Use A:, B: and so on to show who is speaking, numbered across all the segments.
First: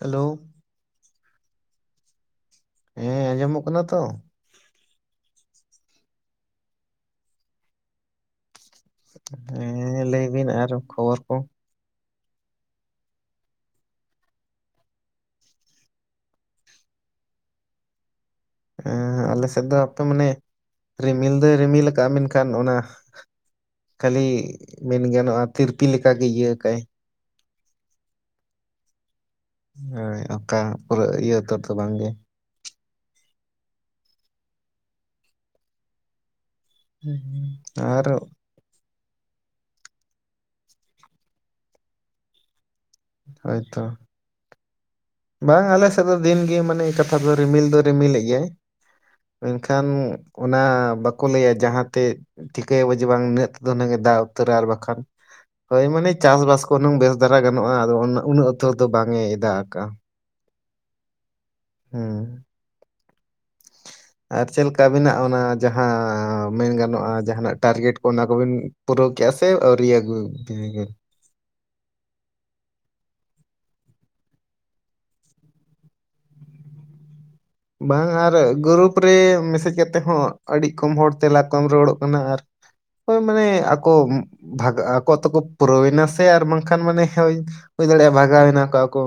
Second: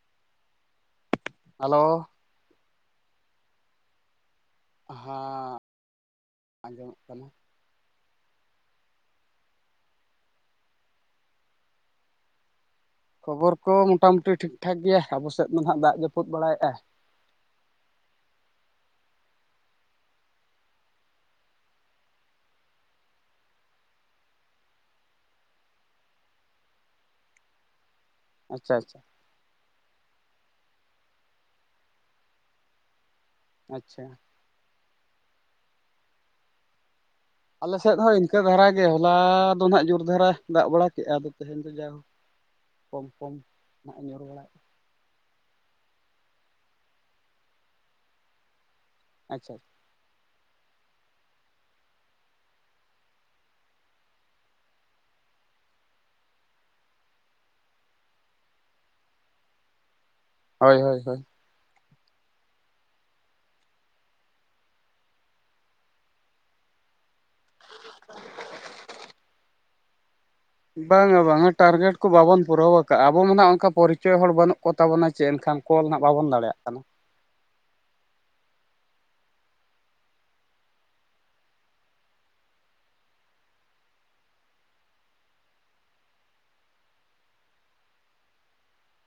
A: Hello,
B: hello,
A: ᱦᱮᱸ, ᱟᱸᱡᱚᱢᱚᱜ ᱠᱟᱱᱟ ᱛᱚ?
B: ᱦᱟᱸ ᱟᱸᱡᱚᱢᱚᱜ ᱠᱟᱱᱟ᱾
A: ᱦᱮᱸ ᱞᱟᱹᱭ ᱵᱤᱱ ᱟᱨ ᱠᱷᱚᱵᱚᱨ ᱠᱚ?
B: ᱠᱷᱚᱵᱚᱨ ᱠᱚ ᱢᱚᱴᱟᱼᱢᱩᱴᱤ ᱴᱷᱤᱠᱼᱴᱷᱟᱠ ᱜᱮᱭᱟ, ᱟᱵᱚ ᱥᱮᱫ ᱫᱚ ᱦᱟᱸᱜ ᱫᱟᱜ ᱡᱟᱹᱯᱩᱫ ᱵᱟᱲᱟᱭᱮᱜᱼᱟᱭ᱾
A: ᱮᱸ ᱟᱞᱮ ᱥᱮᱫ ᱫᱚ ᱦᱟᱯᱮ, ᱢᱟᱱᱮ ᱨᱤᱢᱤᱞ ᱫᱚᱭ ᱨᱤᱢᱤᱞ ᱠᱟᱟᱜᱼᱟ ᱢᱮᱱᱠᱷᱟᱱ ᱚᱱᱟ ᱠᱷᱟᱹᱞᱤ ᱢᱮᱱ ᱜᱟᱱᱚᱜᱼᱟ, ᱛᱤᱨᱯᱤ ᱞᱮᱠᱟᱜᱮ ᱤᱭᱟᱹ ᱠᱟᱜᱼᱟᱭ᱾
B: ᱟᱪᱪᱷᱟ ᱟᱪᱷᱟ,
A: ᱦᱚᱭ ᱚᱱᱠᱟ ᱯᱩᱨᱟᱹ ᱤᱭᱟᱹ ᱩᱛᱟᱹᱨ ᱫᱚ ᱵᱟᱝ ᱜᱮ᱾
B: ᱟᱪᱪᱷᱟ᱾
A: ᱦᱩᱸ ᱦᱩᱸ,
B: ᱟᱞᱮ ᱥᱮᱜ ᱦᱚᱸ ᱤᱱᱠᱟᱹ ᱫᱷᱟᱨᱟ ᱜᱮ ᱦᱚᱞᱟ ᱫᱚ ᱦᱟᱸᱜ ᱡᱩᱨ ᱫᱷᱟᱨᱟ ᱫᱟᱜ ᱵᱟᱲᱟ ᱠᱮᱜᱼᱟ, ᱟᱫᱚ ᱛᱮᱦᱮᱧ ᱫᱚ ᱡᱟ ᱦᱳ ᱠᱚᱢ ᱠᱚᱢ
A: ᱦᱳᱭᱛᱚ
B: ᱱᱷᱟᱸᱜ ᱮ ᱧᱩᱨ ᱵᱟᱲᱟᱭᱮᱜᱼᱟ᱾
A: ᱵᱟᱝ ᱟᱞᱮ ᱥᱮᱫ ᱫᱚ ᱫᱤᱱᱜᱮ ᱢᱟᱱᱮ ᱠᱟᱛᱷᱟ ᱫᱚ ᱨᱤᱢᱤᱞ ᱫᱚ ᱨᱤᱢᱤᱞ ᱞᱮᱜ ᱜᱮᱭᱟᱭ
B: ᱟᱪᱪᱷᱟ
A: ᱢᱮᱱᱠᱷᱟᱱ, ᱚᱱᱟ ᱵᱟᱠᱚ ᱞᱟᱹᱭᱟ, ᱡᱟᱦᱟᱸ ᱛᱮᱫ, ᱴᱷᱤᱠᱟᱹᱭᱟᱵᱚ ᱡᱮ ᱵᱟᱝ ᱱᱤᱱᱟᱹᱜ ᱨᱮᱫᱚ ᱱᱩᱱᱟᱹᱜ-ᱮ ᱫᱟᱜ ᱩᱛᱟᱹᱨᱟ ᱟᱨ ᱵᱟᱠᱷᱟᱱ, ᱦᱟᱭ ᱢᱟᱱᱮ ᱪᱟᱥ ᱵᱟᱥ ᱠᱚ ᱦᱩᱱᱟᱹᱝ ᱵᱮᱥ ᱫᱷᱟᱨᱟ ᱜᱟᱱᱚᱜᱼᱟ, ᱟᱫᱚ ᱩᱱᱟᱹᱜ ᱩᱛᱟᱹᱨ ᱫᱚ ᱵᱟᱝ ᱮ ᱫᱟᱜ ᱟᱠᱟᱜᱼᱟ᱾
B: ᱦᱚᱭ ᱦᱚᱭ ᱦᱚᱭ᱾
A: ᱦᱩᱸ, ᱟᱨ ᱪᱮᱫᱠᱟ ᱟᱹᱵᱮᱱᱟᱜ ᱚᱱᱟ ᱡᱟᱦᱟᱸ ᱢᱮᱱ ᱜᱟᱱᱚᱜᱼᱟ᱾ ᱡᱟᱦᱟᱸᱱᱟᱜ ᱴᱟᱨᱜᱮᱴ ᱠᱚ ᱚᱱᱟ ᱠᱚᱵᱤᱱ ᱯᱩᱨᱟᱹᱣ ᱠᱮᱜᱼᱟ ᱥᱮ ᱟᱹᱣᱨᱤ ᱟᱹᱜᱩ
B: ᱵᱟᱝᱼᱟ ᱵᱟᱝᱼᱟ᱾ ᱴᱟᱨᱜᱮᱴ ᱠᱚ ᱵᱟᱵᱚᱱ ᱯᱩᱨᱟᱹᱣᱟ ᱠᱟᱜᱼᱟ, ᱟᱵᱚ ᱢᱟ ᱱᱷᱟᱸᱜ ᱚᱱᱠᱟ ᱯᱚᱨᱤᱪᱚᱭ ᱦᱚᱲ ᱵᱟᱹᱱᱩᱜ ᱠᱚ ᱛᱟᱵᱚᱱᱟ ᱪᱮ ᱮᱱᱠᱷᱟᱱ ᱠᱚᱞ ᱦᱟᱸᱜ ᱵᱟᱵᱚᱱ ᱫᱟᱲᱮᱭᱟᱜ ᱠᱟᱱᱟ᱾
A: ᱵᱟᱝᱼᱟ ᱟᱨ ᱜᱨᱩᱯ ᱨᱮ ᱢᱮᱥᱮᱡ ᱠᱟᱛᱮ ᱦᱚᱸ ᱟᱹᱰᱤ ᱠᱚᱢ ᱦᱚᱲ ᱛᱮᱞᱟ ᱠᱚ ᱮᱢ ᱨᱩᱣᱟᱹᱲᱚᱜ ᱠᱟᱱᱟ ᱟᱨ, ᱦᱚᱭ ᱢᱟᱱᱮ ᱟᱠᱚ ᱵᱷᱟᱜ ᱟᱠᱚ ᱛᱮ ᱠᱚ ᱯᱩᱨᱟᱹᱣᱱᱟ ᱥᱮ ᱟᱨ ᱵᱟᱝ ᱠᱷᱟᱱ ᱢᱟᱱᱮ ᱦᱚᱭ, ᱦᱩᱭ ᱫᱟᱲᱮᱭᱟᱜᱼᱟ ᱵᱷᱟᱜᱟᱣᱮᱱᱟ ᱠᱚ ᱟᱠᱚ᱾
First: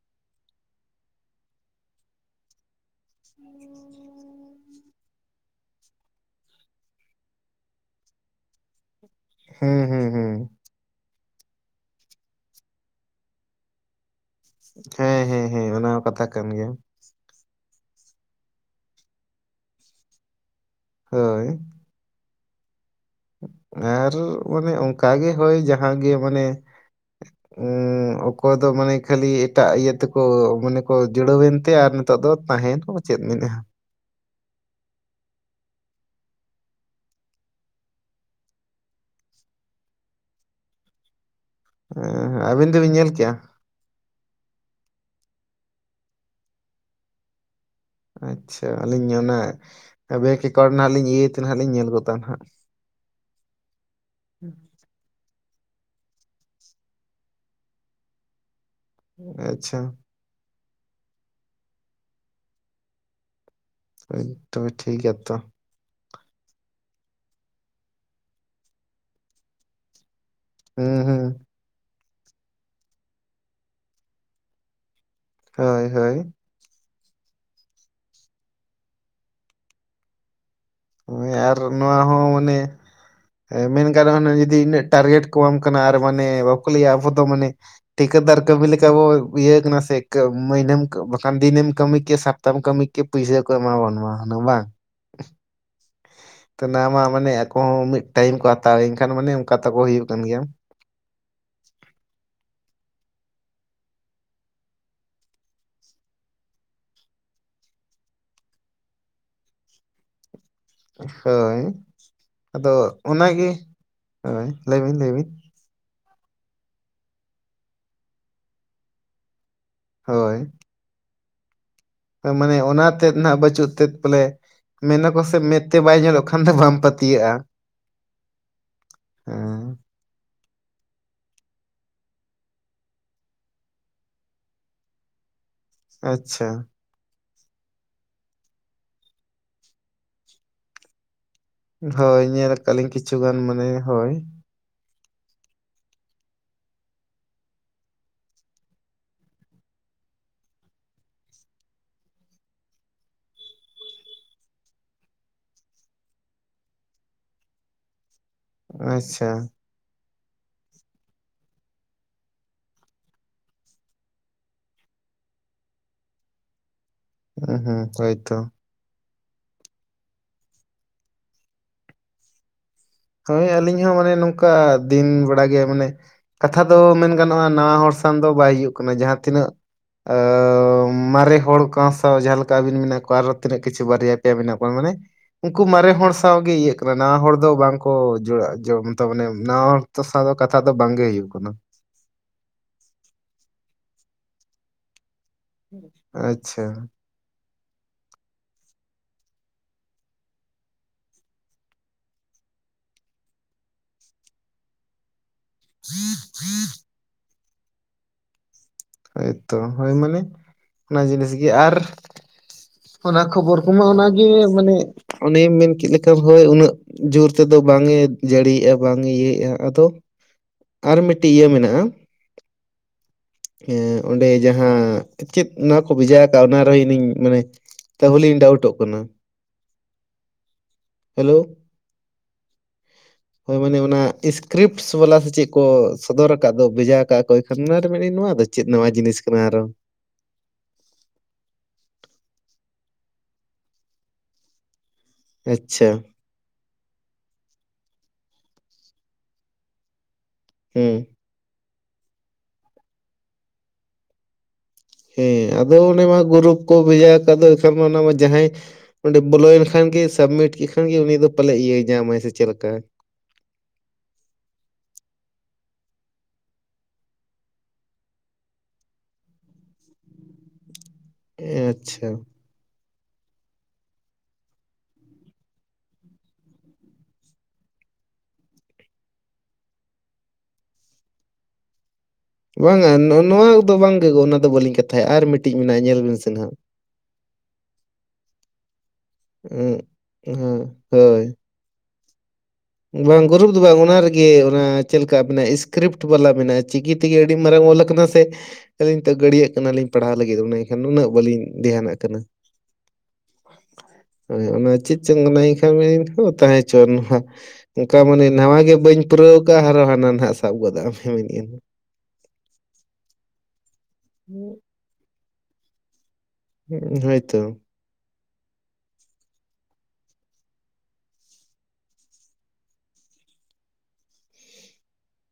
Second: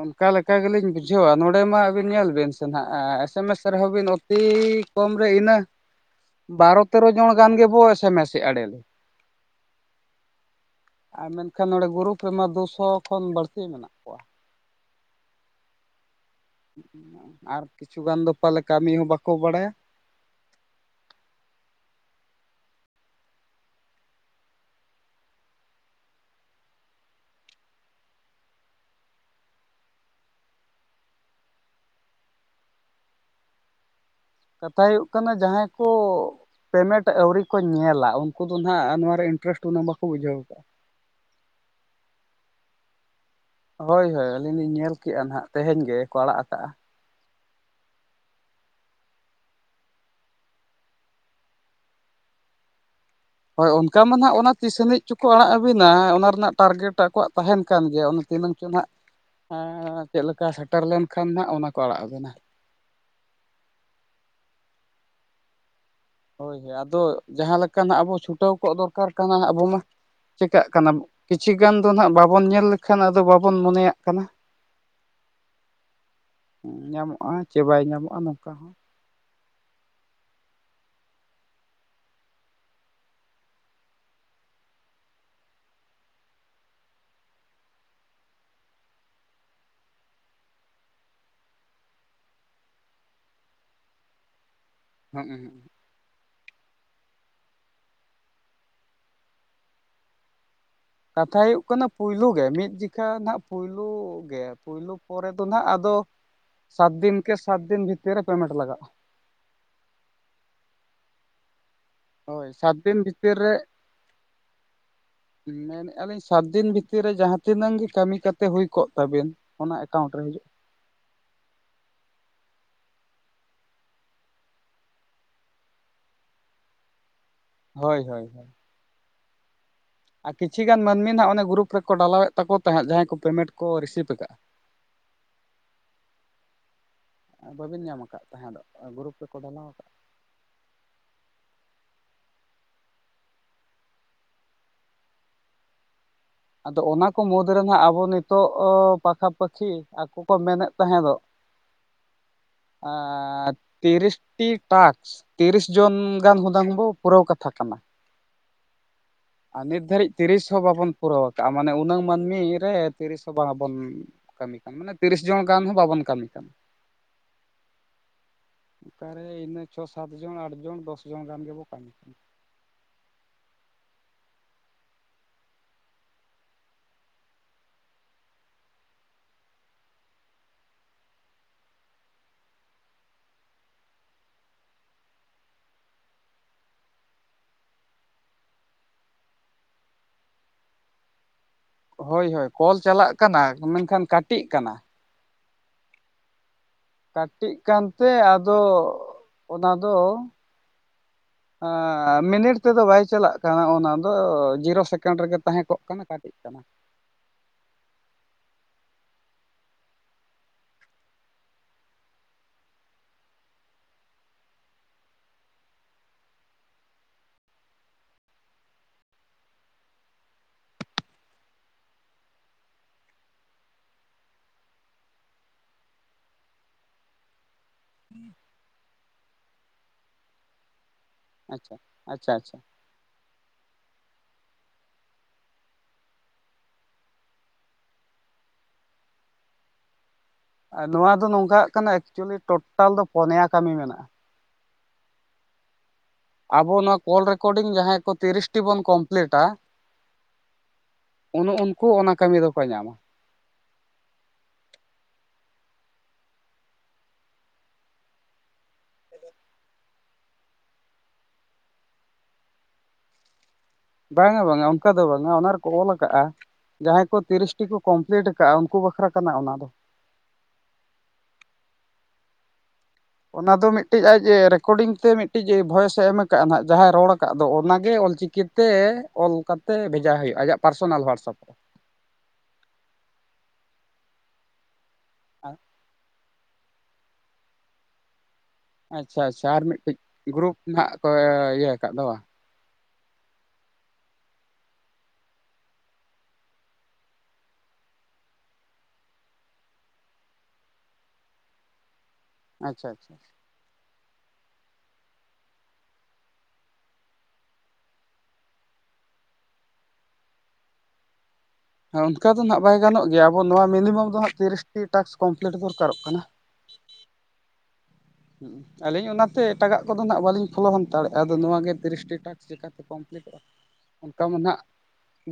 B: ᱚᱱᱠᱟ ᱞᱮᱠᱟ ᱜᱮᱞᱤᱧ ᱵᱩᱡᱷᱟᱹᱣᱟ ᱱᱚᱰᱮ ᱢᱟ ᱟᱹᱵᱤᱱ ᱧᱮᱞ ᱵᱤᱱ ᱥᱮ ᱱᱟᱦᱟᱜ ᱮᱥᱮᱢᱮᱥ ᱨᱮᱦᱚᱸ ᱵᱤᱱ ᱚᱛᱤ, ᱠᱚᱢ ᱨᱮ ᱤᱱᱟᱹ ᱵᱟᱨᱚ ᱛᱮᱨᱚ ᱡᱚᱸᱲ ᱜᱟᱱ ᱜᱮᱵᱚ ᱮᱥᱮ ᱢᱮᱥᱮᱫᱼᱟ ᱰᱮᱞᱤ᱾
A: ᱦᱩᱸ ᱦᱩᱸ ᱦᱩᱸ,
B: ᱟᱨ ᱢᱮᱱᱠᱷᱟᱱ ᱱᱚᱰᱮ ᱜᱩᱨᱩᱯ ᱨᱮᱢᱟ ᱫᱩᱥᱚ ᱠᱷᱚᱱ ᱵᱟᱹᱲᱛᱤ ᱢᱮᱱᱟᱜ ᱠᱚᱣᱟ᱾
A: ᱦᱮᱸ ᱦᱮᱸ ᱦᱮᱸ ᱚᱱᱟ ᱦᱚᱸ ᱠᱟᱛᱷᱟ ᱠᱟᱱ ᱜᱮᱭᱟ᱾
B: ᱟᱨ ᱠᱤᱪᱷᱩ ᱜᱟᱱ ᱫᱚ ᱯᱟᱞᱮ ᱠᱟᱹᱢᱤ ᱦᱚᱸ ᱵᱟᱠᱚ ᱵᱟᱲᱟᱭᱟ᱾
A: ᱦᱳᱭ᱾ ᱟᱨ ᱢᱟᱱᱮ ᱚᱱᱠᱟ ᱜᱮ ᱦᱳᱭ ᱡᱟᱦᱟᱸ ᱜᱮ ᱢᱟᱱᱮ,
B: [inaudible]
A: ᱩᱸ ᱚᱠᱚᱭ ᱫᱚ ᱢᱟᱱᱮ ᱠᱷᱟᱹᱞᱤ ᱮᱴᱟᱜ ᱤᱭᱟᱹ ᱛᱮᱠᱚ ᱢᱟᱱᱮ ᱠᱚ ᱡᱩᱲᱟᱹᱣᱮᱱᱛᱮ ᱟᱨ ᱱᱤᱛᱚᱜ ᱫᱚ ᱛᱟᱦᱮᱱ ᱪᱮᱫ ᱢᱮᱱᱟ ᱟ?
B: ᱠᱟᱛᱷᱟ ᱦᱩᱭᱩᱜ ᱠᱟᱱᱟ ᱡᱟᱦᱟᱸᱭ ᱠᱚ, ᱯᱮᱢᱮᱴ ᱟᱹᱣᱨᱤ ᱠᱚ ᱧᱮᱞᱟ ᱩᱱᱠᱩ ᱫᱚ ᱱᱟᱦᱟᱜ ᱱᱚᱣᱟᱨᱮ ᱤᱱᱴᱟᱨᱮᱥᱴ ᱩᱱᱟᱹᱜ ᱵᱟᱠᱚ ᱵᱩᱡᱷᱟᱹᱣ ᱠᱟᱫᱼᱟ᱾
A: ᱦᱮᱸ ᱦᱮᱸ ᱟᱹᱵᱤᱱ ᱫᱚᱵᱤᱱ ᱧᱮᱞ ᱠᱮᱜᱼᱟ?
B: ᱦᱳᱭ ᱦᱳᱭ ᱟᱹᱞᱤᱧ ᱞᱤᱧ ᱧᱮᱞ ᱠᱮᱜ-ᱟ ᱱᱷᱟᱜ ᱛᱮᱦᱮᱧ ᱜᱮ ᱠᱚ ᱟᱲᱟᱜ ᱠᱟᱜ-ᱟ᱾
A: ᱟᱪ-ᱪᱷᱟ ᱟᱹᱞᱤᱧ ᱚᱱᱟ ᱵᱮᱠ ᱮᱠᱟᱣᱩᱱᱴ ᱨᱮᱱᱟᱜ ᱞᱤᱧ ᱤᱭᱟᱹᱭ ᱛᱮ ᱱᱷᱟᱜ ᱞᱤᱧ ᱧᱮᱞ ᱜᱚᱫᱟ ᱱᱷᱟᱜ᱾
B: ᱦᱳᱭ ᱚᱱᱠᱟ ᱢᱟ ᱱᱷᱟᱜ ᱚᱱᱟ ᱛᱤᱥ ᱟᱹᱱᱤᱡ ᱪᱚᱠᱚ ᱟᱲᱟᱜ ᱟᱵᱤᱱᱟ ᱚᱱᱟ ᱨᱮᱱᱟᱜ ᱴᱟᱨᱜᱮᱴ ᱟᱠᱚᱣᱟᱜ ᱛᱟᱦᱮᱱ ᱠᱟᱱ ᱜᱮᱭᱟ᱾ ᱛᱤᱱᱟᱹᱝ ᱪᱚ ᱱᱷᱟᱜ
A: ᱟᱪᱪᱷᱟ
B: ᱮᱸ ᱪᱮᱜ ᱞᱮᱠᱟ ᱥᱮᱴᱮᱨ ᱞᱮᱱᱠᱷᱟᱱ ᱱᱷᱟᱜ ᱚᱱᱟ ᱠᱚ ᱟᱲᱟᱜ ᱟᱵᱮᱱᱟ᱾
A: ᱦᱳᱭ ᱛᱚᱵᱮ ᱴᱷᱤᱠ ᱜᱮᱭᱟ ᱛᱚ᱾
B: ᱦᱳᱭ ᱦᱳᱭ ᱟᱫᱚ ᱡᱟᱸᱦᱟ ᱞᱮᱠᱟ ᱱᱟᱜ ᱟᱵᱚ ᱪᱷᱩᱴᱟᱹᱣ ᱠᱚᱜ ᱫᱚᱨᱠᱟᱨ ᱠᱟᱱᱟ ᱦᱟᱸᱜ ᱟᱵᱚ ᱢᱟ᱾ ᱪᱮᱠᱟᱜ ᱠᱟᱱᱟ
A: ᱦᱩᱸ ᱦᱩᱸ
B: ᱠᱤᱪᱷᱤ ᱜᱟᱱ ᱫᱚ ᱱᱷᱟᱜ ᱵᱟᱵᱚᱱ ᱧᱮᱞ ᱞᱮᱠᱷᱟᱱ ᱟᱫᱚ ᱵᱟᱵᱚᱱ ᱢᱚᱱᱮᱭᱟᱜ ᱠᱟᱱᱟ᱾
A: ᱦᱳᱭ ᱦᱳᱭ᱾
B: ᱧᱟᱢᱚᱜ-ᱟ ᱪᱮ ᱵᱟᱭ ᱧᱟᱢᱚᱜ-ᱟ ᱱᱚᱠᱟ ᱦᱚᱸ᱾
A: ᱟᱨ ᱱᱚᱣᱟ ᱦᱚᱸ ᱩᱱᱤ᱾ ᱮᱸ ᱢᱮᱱ ᱜᱟᱱᱚᱜ-ᱟ ᱱᱟ ᱡᱩᱫᱤ ᱤᱱᱟᱹᱜ ᱴᱟᱨᱜᱮᱴ ᱠᱚ ᱮᱢᱟᱢ ᱠᱟᱱᱟ ᱟᱨ ᱢᱟᱱᱮ ᱵᱟᱠᱚ ᱞᱟᱹᱭᱟ ᱟᱵᱚ ᱫᱚ ᱢᱟᱱᱮ᱾ ᱴᱷᱤᱠᱟᱹᱫᱟᱨ ᱠᱟᱹᱢᱤ ᱞᱮᱠᱟ ᱵᱚ ᱤᱭᱟᱹ ᱠᱟᱱᱟ ᱥᱮ ᱠᱟᱹ ᱢᱟᱹᱭᱱᱟᱹᱢ ᱵᱟᱠᱷᱟᱱ ᱫᱤᱱᱮᱢ ᱠᱟᱹᱢᱤ ᱠᱮ ᱥᱟ ᱛᱟᱢ ᱠᱟᱹᱢᱤ ᱠᱮ ᱯᱩᱭᱥᱟᱹ ᱠᱚ ᱮᱢᱟ ᱵᱚᱱ ᱢᱟ ᱦᱩᱱᱟᱹ ᱵᱟᱝ?
B: ᱦᱚᱜ-ᱩ ᱦᱩᱜ-ᱩ᱾
A: ᱛᱚ ᱚᱱᱟ ᱢᱟ ᱢᱟᱱᱮ ᱟᱠᱚ ᱦᱚᱸ ᱢᱤᱜ ᱴᱟᱭᱤᱢ ᱠᱚ ᱦᱟᱛᱟᱣ ᱮᱱᱠᱷᱟᱱ ᱢᱟᱱᱮ ᱚᱱᱠᱟ ᱛᱟᱠᱚ ᱦᱩᱭᱩᱜ ᱠᱟᱱ ᱜᱮᱭᱟ᱾
B: ᱠᱟᱛᱷᱟ ᱦᱩᱭᱩᱜ ᱠᱟᱱᱟ ᱯᱩᱭᱞᱩ ᱜᱮ ᱢᱤᱫ ᱡᱮᱠᱷᱟ ᱱᱷᱟᱜ ᱯᱩᱭᱞᱩ ᱜᱮ ᱯᱩᱭᱞᱩ ᱯᱚᱨᱮ ᱫᱚ ᱱᱷᱟᱜ ᱟᱫᱚ᱾ ᱥᱟᱛ ᱫᱤᱱ ᱠᱮ ᱥᱟᱛ ᱫᱤᱱ ᱵᱷᱤᱛᱤᱨ ᱨᱮ ᱯᱮᱢᱮᱴ ᱞᱟᱜᱟᱜ-ᱟ᱾
A: ᱦᱳᱭ
B: ᱦᱳᱭ ᱥᱟᱛ ᱫᱤᱱ
A: ᱟᱫᱚ
B: ᱵᱷᱤᱛᱤᱨ
A: ᱚᱱᱟᱜᱤ ᱦᱳᱭ ᱞᱟᱹᱭ ᱵᱤᱱ ᱞᱟᱹᱭ ᱵᱤᱱ᱾
B: ᱢᱮᱱᱮᱜ-ᱟ ᱞᱤᱧ ᱥᱟᱛ ᱫᱤᱱ ᱵᱷᱤᱛᱤᱨ ᱨᱮ ᱡᱟᱸᱦᱟ ᱛᱤᱱᱟᱹᱝ ᱜᱮ ᱠᱟᱢᱤ ᱠᱟᱛᱮ ᱦᱩᱭ ᱠᱚᱜ ᱛᱟᱵᱤᱱ᱾ ᱚᱱᱟ ᱮᱠᱟᱣᱩᱱᱴ ᱨᱮ
A: ᱦᱳᱭ
B: ᱦᱤᱡᱩᱜ
A: ᱢᱟᱱᱮ ᱚᱱᱟ ᱛᱮᱫ ᱱᱷᱟᱜ ᱵᱟᱹᱪᱩᱜ ᱛᱮᱫ ᱫᱚᱞᱮ᱾ ᱢᱮᱱᱟᱠᱚ ᱥᱮ ᱢᱮᱫ ᱛᱮ ᱵᱟᱭ ᱧᱮᱞᱚᱜ ᱠᱷᱟᱱ ᱫᱚ ᱵᱟᱢ ᱯᱟᱹᱛᱭᱟᱹᱜ-ᱟ᱾
B: ᱦᱳᱭ ᱦᱳᱭ ᱦᱳᱭ᱾
A: ᱮᱸ᱾
B: ᱟᱨ ᱠᱤᱪᱷᱤ ᱜᱟᱱ ᱢᱟᱱᱢᱤ ᱱᱷᱟᱜ ᱚᱱᱮ ᱜᱨᱩᱯ ᱨᱮᱠᱚ ᱰᱟᱞᱟᱣᱮᱜ ᱛᱟᱠᱚ ᱛᱟᱸᱦᱮᱜ ᱡᱟᱸᱦᱟᱭ ᱠᱚ ᱯᱮᱢᱮᱱᱴ ᱠᱚ ᱨᱤᱥᱤᱵ ᱠᱟᱜ-ᱟ᱾ [inaudible]
A: ᱟᱪ-ᱪᱷᱟ᱾
B: ᱵᱟᱹᱵᱤᱱ ᱧᱟᱢ ᱟᱠᱟᱜ ᱛᱟᱸᱦᱮᱫᱚᱜ ᱜᱨᱩᱯ ᱨᱮᱠᱚ ᱰᱟᱞᱟᱣ ᱠᱟ
A: ᱦᱳᱭ ᱧᱮᱞ ᱠᱟᱜᱞᱤᱧ ᱠᱤᱪᱷᱩ ᱜᱟᱱ ᱢᱟᱱᱮ ᱦᱳᱭ᱾
B: ᱟᱫᱚ ᱚᱱᱟ ᱠᱚ ᱢᱩᱫᱽᱨᱮ ᱱᱷᱟᱜ ᱟᱵᱚ ᱱᱤᱛᱚᱜ ᱯᱟᱠᱷᱟ ᱯᱟᱹᱠᱷᱤ ᱟᱠᱚ ᱠᱚ ᱢᱮᱱᱮᱜ ᱛᱟᱦᱮᱸᱫᱚᱜ᱾ ᱮᱸ ᱛᱤᱨᱤᱥᱴᱤ ᱴᱟᱠᱥ᱾ ᱛᱤᱨᱤᱥ ᱡᱚᱱ ᱜᱟᱱ ᱦᱚᱫᱟᱝ ᱵᱚ ᱯᱩᱨᱟᱹᱣ ᱠᱟᱛᱷᱟ ᱠᱟᱱᱟ᱾
A: ᱟᱪ-ᱪᱷᱟ᱾
B: ᱱᱤᱛ ᱫᱷᱟᱹᱨᱤᱡ ᱛᱤᱨᱤᱥ ᱦᱚᱸ ᱵᱟᱵᱚᱱ ᱯᱩᱨᱟᱹᱣ ᱠᱟᱜ-ᱟ ᱢᱟᱱᱮ ᱩᱱᱟᱹᱝ ᱢᱟᱹᱱᱢᱤ ᱨᱮ ᱛᱤᱨᱤᱥ ᱦᱚᱸ ᱵᱟᱝ ᱵᱚᱱ᱾ ᱠᱟᱢᱤ ᱠᱟᱱ ᱢᱟᱱᱮ ᱛᱤᱨᱤᱥ ᱡᱚᱱ ᱜᱟᱱ ᱦᱚ ᱵᱟᱵᱚᱱ ᱠᱟᱢᱤ ᱠᱟᱱ
A: ᱦᱩᱸ ᱦᱩᱸ ᱦᱳᱭᱛᱚ᱾
B: ᱚᱠᱟᱨᱮ ᱤᱱᱟᱹ ᱪᱷᱚ ᱥᱟᱛ ᱡᱚᱱ ᱟᱴ ᱡᱚᱱ ᱫᱚᱥ ᱡᱚᱱ ᱜᱟᱱ ᱜᱮᱵᱚ ᱠᱟᱢᱤ ᱠᱟᱱ᱾
A: ᱦᱳᱭ ᱟᱹᱞᱤᱧ ᱦᱚᱸ ᱢᱟᱱᱮ ᱱᱚᱝᱠᱟ ᱫᱤᱱ ᱵᱮᱲᱟ ᱜᱮ ᱢᱟᱱᱮ᱾ ᱠᱟᱛᱷᱟ ᱫᱚ ᱢᱮᱱ ᱜᱟᱱᱚᱜ-ᱟ ᱱᱟᱣᱟ ᱦᱚᱲ ᱥᱟᱝ ᱫᱚ ᱵᱟᱭ ᱦᱩᱭᱩᱜ ᱠᱟᱱᱟ ᱡᱟᱸᱦᱟ ᱛᱤᱱᱟᱹᱜ ᱟᱹᱻ ᱢᱟᱨᱮ ᱦᱚᱲ ᱠᱟ ᱥᱟᱶ ᱡᱟᱸᱦᱟ ᱞᱮᱠᱟ ᱟᱹᱵᱤᱱ ᱢᱮᱱᱟᱜ ᱠᱚᱣᱟ ᱟᱨᱚ ᱛᱤᱱᱟᱹᱜ ᱠᱤᱪᱷᱩ ᱵᱟᱨᱭᱟ ᱯᱮᱭᱟ ᱢᱮᱱᱟᱜ ᱠᱚᱣᱟ ᱢᱟᱱᱮ᱾ ᱩᱱᱠᱩ ᱢᱟᱨᱮ ᱦᱚᱲ ᱥᱟᱶ ᱜᱮ ᱤᱭᱟᱹᱜ ᱠᱟᱱᱟ ᱱᱟᱣᱟ ᱦᱚᱲ ᱫᱚ ᱵᱟᱝ ᱠᱚ ᱡᱚᱲᱟ ᱡᱚᱲ ᱛᱟ ᱢᱟᱱᱮ ᱱᱟᱣᱟ ᱛᱚ ᱥᱟᱶ ᱫᱚ ᱠᱟᱛᱷᱟ ᱫᱚ ᱵᱟᱝᱜᱮ ᱦᱩᱭᱩᱜ ᱠᱟᱱᱟ᱾
B: ᱦᱳᱭ ᱦᱳᱭ ᱠᱚᱞ ᱪᱟᱞᱟᱜ ᱠᱟᱱᱟ ᱢᱮᱱᱠᱷᱟᱱ ᱠᱟᱴᱤᱜ ᱠᱟᱱᱟ᱾
A: ᱟᱪ-ᱪᱷᱟ᱾
B: ᱠᱟᱴᱤᱜ ᱠᱟᱱᱛᱮ ᱟᱫᱚ ᱚᱱᱟ ᱫᱚ ᱟᱸᱢᱤᱱᱤᱴ ᱛᱮᱫᱚ ᱵᱟᱭ ᱪᱟᱞᱟᱜ ᱠᱟᱱᱟ ᱚᱱᱟ ᱫᱚ, ᱡᱤᱨᱳ ᱥᱮᱠᱮᱱᱰ ᱨᱮᱜᱮ ᱛᱟᱦᱮᱸ ᱠᱚᱜ ᱠᱟᱱᱟ ᱠᱟᱹᱴᱤᱜ ᱠᱟᱱᱟ ᱾
A: ᱦᱳᱭᱛᱚ ᱦᱳᱭ ᱢᱟᱱᱮ, ᱚᱱᱟ ᱡᱤᱱᱤᱥ ᱜᱮ ᱟᱨ ᱚᱱᱟ ᱠᱷᱚᱵᱚᱨ ᱠᱚᱢᱟ ᱚᱱᱟᱜᱮ, ᱢᱟᱱᱮ ᱚᱱᱮᱢ ᱢᱮᱱᱠᱮᱫ ᱞᱮ ᱞᱮᱠᱟ ᱦᱳᱭ ᱩᱱᱟᱹᱜ ᱡᱳᱨ ᱛᱮᱫᱚ ᱵᱟᱝᱮ ᱡᱟᱹᱲᱤᱭᱮᱫᱼᱟ, ᱵᱟᱝ ᱮ ᱤᱭᱟᱹᱭᱮᱫᱼᱟ ᱟᱫᱚ᱾ ᱟᱨ ᱢᱤᱫᱴᱤᱡ ᱤᱭᱟᱹ ᱢᱮᱱᱟᱜᱼᱟ᱾ ᱮᱸ ᱚᱸᱰᱮ ᱡᱟᱦᱟᱸ ᱪᱮᱫ ᱱᱚᱣᱟ ᱠᱚ ᱵᱷᱮᱡᱟ ᱠᱟᱜ-ᱟ, ᱚᱱᱟ ᱨᱮ ᱤᱧᱤᱧ ᱢᱟᱱᱮ ᱛᱟᱦᱚᱞᱮᱧ ᱰᱟᱣᱩᱴᱚᱜ ᱠᱟᱱᱟ᱾ ᱦᱮᱞᱳ
B: ᱟᱪᱪᱷᱟ, ᱟᱪᱪᱷᱟ, ᱟᱪᱪᱷᱟ᱾
A: ᱦᱳᱭ ᱢᱟᱱᱮ ᱚᱱᱟ ᱤᱥᱠᱨᱤᱯᱴ ᱥᱳᱞᱟ ᱥᱮ ᱪᱮᱫ ᱠᱚ ᱥᱚᱫᱚᱨ ᱠᱟᱫ ᱫᱚ, ᱵᱷᱮᱡᱟ ᱠᱟᱜᱼᱟ ᱠᱚ ᱤᱧ ᱠᱷᱟᱹᱱ ᱚᱱᱟᱨᱮ ᱢᱮᱱᱮᱧ ᱱᱚᱣᱟ ᱫᱚ ᱪᱮᱫ ᱱᱟᱣᱟ ᱡᱤᱱᱤᱥ ᱠᱟᱱᱟ ᱟᱨᱚ?
B: ᱟᱨ ᱱᱚᱣᱟ ᱫᱚ ᱱᱚᱝᱠᱟᱜ ᱠᱟᱱᱟ, ᱮᱠᱪᱩᱭᱮᱞᱤ ᱴᱳᱴᱟᱞ ᱫᱚ ᱯᱚᱱᱭᱟ ᱠᱟᱹᱢᱤ ᱢᱮᱱᱟᱜᱼᱟ᱾
A: ᱟᱪᱪᱷᱟ᱾
B: ᱟᱵᱚ ᱱᱚᱣᱟ ᱠᱚᱞ ᱨᱮᱠᱚᱨᱰᱤᱝ ᱡᱟᱦᱟᱸᱭ ᱠᱚ, ᱛᱤᱨᱤᱥᱴᱤ ᱵᱚᱱ ᱠᱚᱢᱯᱞᱤᱴᱟ
A: ᱦᱮᱸ
B: ᱩᱱᱩ ᱩᱱᱠᱩ ᱚᱱᱟ ᱠᱟᱹᱢᱤ ᱫᱚᱠᱚ ᱧᱟᱢᱟ ᱾
A: ᱦᱮᱸ ᱟᱫᱚ ᱚᱱᱮ ᱢᱟ ᱜᱩᱨᱩᱯ ᱠᱚ ᱵᱷᱮᱡᱟ ᱠᱟᱫ ᱫᱚ, ᱮᱱᱠᱷᱟᱱ ᱢᱟ ᱚᱱᱟ ᱢᱟ ᱡᱟᱦᱟᱸᱭ ᱚᱸᱰᱮ ᱵᱚᱞᱚᱭᱮᱱ ᱠᱷᱟᱱ ᱜᱮ ᱥᱟᱵᱢᱤᱴ ᱠᱮᱫ ᱠᱷᱟᱱ ᱜᱮ ᱩᱱᱤ ᱫᱚ, ᱯᱟᱞᱮ ᱤᱭᱟᱹᱭ ᱧᱟᱢᱟᱭ ᱥᱮ ᱪᱮᱫ ᱞᱮᱠᱟ?
B: ᱵᱟᱝᱟ ᱵᱟᱝᱟ ᱚᱱᱠᱟ ᱫᱚ ᱵᱟᱝᱟ, ᱚᱱᱟ ᱨᱮᱠᱚ ᱚᱞ ᱠᱟᱜᱼᱟ᱾ ᱡᱟᱦᱟᱸᱭ ᱠᱚ ᱛᱤᱨᱤᱥᱴᱤ ᱠᱚ ᱠᱚᱢᱯᱞᱤᱴ ᱠᱟᱜᱼᱟ, ᱩᱱᱠᱩ ᱵᱟᱠᱷᱨᱟ ᱠᱟᱱᱟ ᱚᱱᱟ ᱫᱚ ᱾
A: ᱮᱸᱻ ᱟᱪᱪᱷᱟ᱾
B: ᱚᱱᱟ ᱫᱚ ᱢᱤᱫᱴᱤᱡ ᱟᱡ ᱨᱮᱠᱚᱨᱰᱤᱝ ᱛᱮ ᱢᱤᱫᱴᱤᱡ ᱵᱷᱚᱭᱮᱥᱮ ᱮᱢ ᱠᱟᱜᱼᱟ, ᱱᱟᱦᱟᱜ ᱡᱟᱦᱟᱸᱭ ᱨᱚᱲ ᱟᱠᱟᱫ ᱫᱚ ᱚᱱᱟᱜᱮ ᱚᱞᱪᱤᱠᱤ ᱛᱮ ᱚᱞ ᱠᱟᱛᱮ ᱵᱷᱮᱡᱟ ᱦᱳᱭᱳᱜᱼᱟ, ᱟᱭᱟᱜ ᱯᱟᱨᱥᱚᱱᱟᱞ ᱦᱳᱣᱟᱴᱥᱟᱯ ᱨᱮ ᱾
A: ᱵᱟᱝᱟ ᱱᱚ ᱱᱚᱣᱟ ᱠᱚᱫᱚ ᱵᱟᱝᱜᱮ ᱜᱳ ᱚᱱᱟ ᱫᱚ ᱵᱟᱹᱞᱤᱧ ᱠᱟᱛᱷᱟᱭᱮᱜ-ᱟ, ᱟᱨ ᱢᱤᱫᱴᱤᱡ ᱢᱮᱱᱟᱜᱼᱟ ᱧᱮᱞ ᱵᱤᱱ ᱥᱮ ᱱᱟᱦᱟᱸᱜ?
B: ᱟᱪᱪᱷᱟ ᱟᱪᱪᱷᱟ ᱟᱨ
A: ᱦᱮᱸ
B: ᱢᱤᱫᱴᱮᱡ, ᱜᱨᱩᱯ ᱱᱟᱦᱟᱜ ᱠᱚ
A: ᱦᱳᱭ
B: ᱤᱭᱟᱹ ᱠᱟᱫᱴᱜ ᱫᱚ ᱵᱟᱝ?
A: ᱵᱟᱝ ᱜᱩᱨᱩᱯ ᱫᱚ ᱵᱟᱝ ᱚᱱᱟ ᱨᱮᱜᱮ ᱚᱱᱟ, ᱪᱮᱞᱮᱠᱟ ᱢᱮᱱᱟᱜ ᱤᱥᱠᱨᱤᱯᱴ ᱵᱟᱞᱟ ᱢᱮᱱᱟᱜᱼᱟ ᱪᱤᱠᱤ ᱛᱮᱜᱮ ᱟᱹᱰᱤ ᱢᱟᱨᱟᱝ ᱚᱞ ᱠᱟᱱᱟ ᱥᱮ ᱟᱹᱞᱤᱧ ᱛᱚ ᱜᱟᱹᱲᱤᱭᱟᱹᱜ ᱠᱟᱱᱟᱞᱤᱧ ᱯᱟᱲᱦᱟᱣ ᱞᱟᱹᱜᱤᱫ, ᱮᱱᱠᱷᱟᱱ ᱩᱱᱟᱹᱜ ᱵᱟᱹᱞᱤᱧ ᱫᱷᱮᱭᱟᱱᱟᱜ ᱠᱟᱱᱟ ᱾
B: ᱟᱪᱪᱷᱟ, ᱟᱪᱪᱷᱟ᱾
A: ᱦᱳᱭ ᱚᱱᱟ ᱪᱮᱫ ᱪᱚᱝ [unintelligible] [unintelligible] ᱛᱟᱦᱮᱸ ᱦᱚᱪᱚ ᱦᱟᱸ ᱚᱱᱠᱟ ᱢᱟᱱᱮ ᱱᱟᱣᱟ ᱜᱮ ᱵᱟᱹᱧ ᱯᱩᱨᱟᱹᱣ ᱠᱟᱜᱼᱟ, ᱟᱨᱚ ᱦᱟᱱᱟ ᱱᱟᱦᱟᱜ ᱥᱟᱵ ᱜᱚᱫ ᱟᱢ ᱢᱮᱱᱮᱫ
B: ᱦᱚᱸ ᱚᱱᱠᱟ ᱫᱚ ᱱᱟᱦᱟᱜ ᱵᱟᱭ ᱜᱟᱱᱚᱜ ᱜᱮᱭᱟ, ᱟᱵᱚ ᱱᱚᱣᱟ ᱢᱤᱱᱤᱢᱟᱢ ᱫᱚ ᱦᱟᱸᱜ ᱛᱤᱨᱤᱥᱴᱤ ᱴᱟᱥᱠ ᱠᱚᱢᱯᱞᱤᱴ ᱫᱚᱨᱠᱟᱨᱚᱜ ᱠᱟᱱᱟ ᱾
A: ᱦᱩᱸ, ᱦᱳᱭᱛᱚ᱾
B: ᱟᱹᱞᱤᱧ ᱚᱱᱟᱛᱮ ᱮᱴᱟᱜᱟᱜ ᱠᱚᱫᱚ ᱱᱟᱦᱟᱜ ᱵᱟᱹᱞᱤᱧ ᱯᱷᱳᱞᱳ ᱦᱟᱛᱟᱲᱮᱜᱼᱟ, ᱟᱫᱚ ᱱᱚᱣᱟᱜᱮ ᱛᱤᱨᱤᱥᱴᱤ ᱴᱟᱥᱠ ᱪᱤᱠᱟᱛᱮ ᱠᱚᱢᱯᱞᱤᱴ ᱚᱱᱠᱟ ᱢᱟ ᱱᱟᱦᱟᱜ